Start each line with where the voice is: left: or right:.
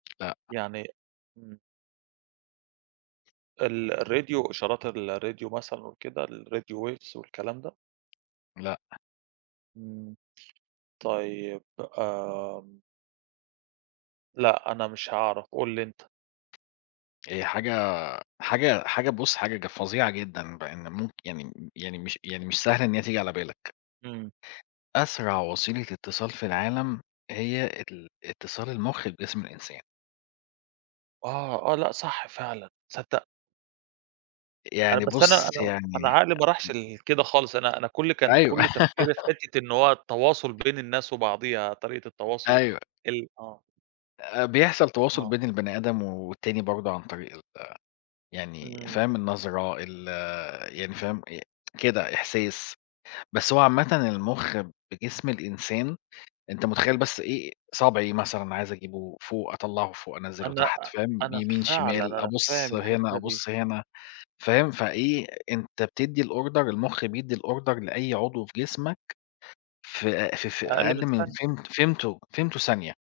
left: لأ.
right: يعني إمم. ال الRadio إشارات الRadio مثلًا وكده الRadio Waves والكلام ده؟
left: لأ.
right: إمم، طيب آمم لأ، أنا مش هاعرف، قُل لي أنت.
left: هي حاجة حاجة حاجة بُص حاجة ج فظيعة جدًا، بإن ممك يعني م يعني مش يعني مش سهل إن هي تيجي على بالك.
right: إمم.
left: أسرع وسيلة اتصال في العالم، هي ال اتصال المُخ بجسم الإنسان.
right: آه، آه لأ، صح فعلًا تصدّق! أنا
left: يعني
right: بس أنا
left: بُص
right: أنا أنا
left: يعني
right: عقلي ما راحش
left: [unintelligible]
right: ل لكده خالص أنا أنا كُلّ كان
left: أيوه.
right: كُلّ تفكري فحِتّة إن هو التواصل بين الناس وبعضيها، طريقة التواصل
left: أيوه.
right: ال آه.
left: آآ بيحصل تواصل
right: آه.
left: بين البَني آدم والتاني برضه عن طريق ال يعني
right: إمم.
left: فاهم؟ النظرة ال يعني فاهم، ي كده إحساس، بس هو عامةً المُخّ بجسم الإنسان، أنت مُتخيّل بس إيه صابعي مثلًا عايز أجيبه فوق، أطلّعه فوق، أنزِلُه
right: أنا
left: تحت،
right: أ
left: فاهم،
right: أنا
left: يمين،
right: فعلًا
left: شمال
right: أنا فاهم
left: أبُص هنا،
right: الحِتّة دي.
left: أبُص هنا فاهم، فإيه أنت بتدّي الOrder المُخّ بيدّي الOrder لأي عضو في جسمك، في آآ في في
right: أقل من
left: أقل من
right: ثانية.
left: فم فمتو فمتو ثانية.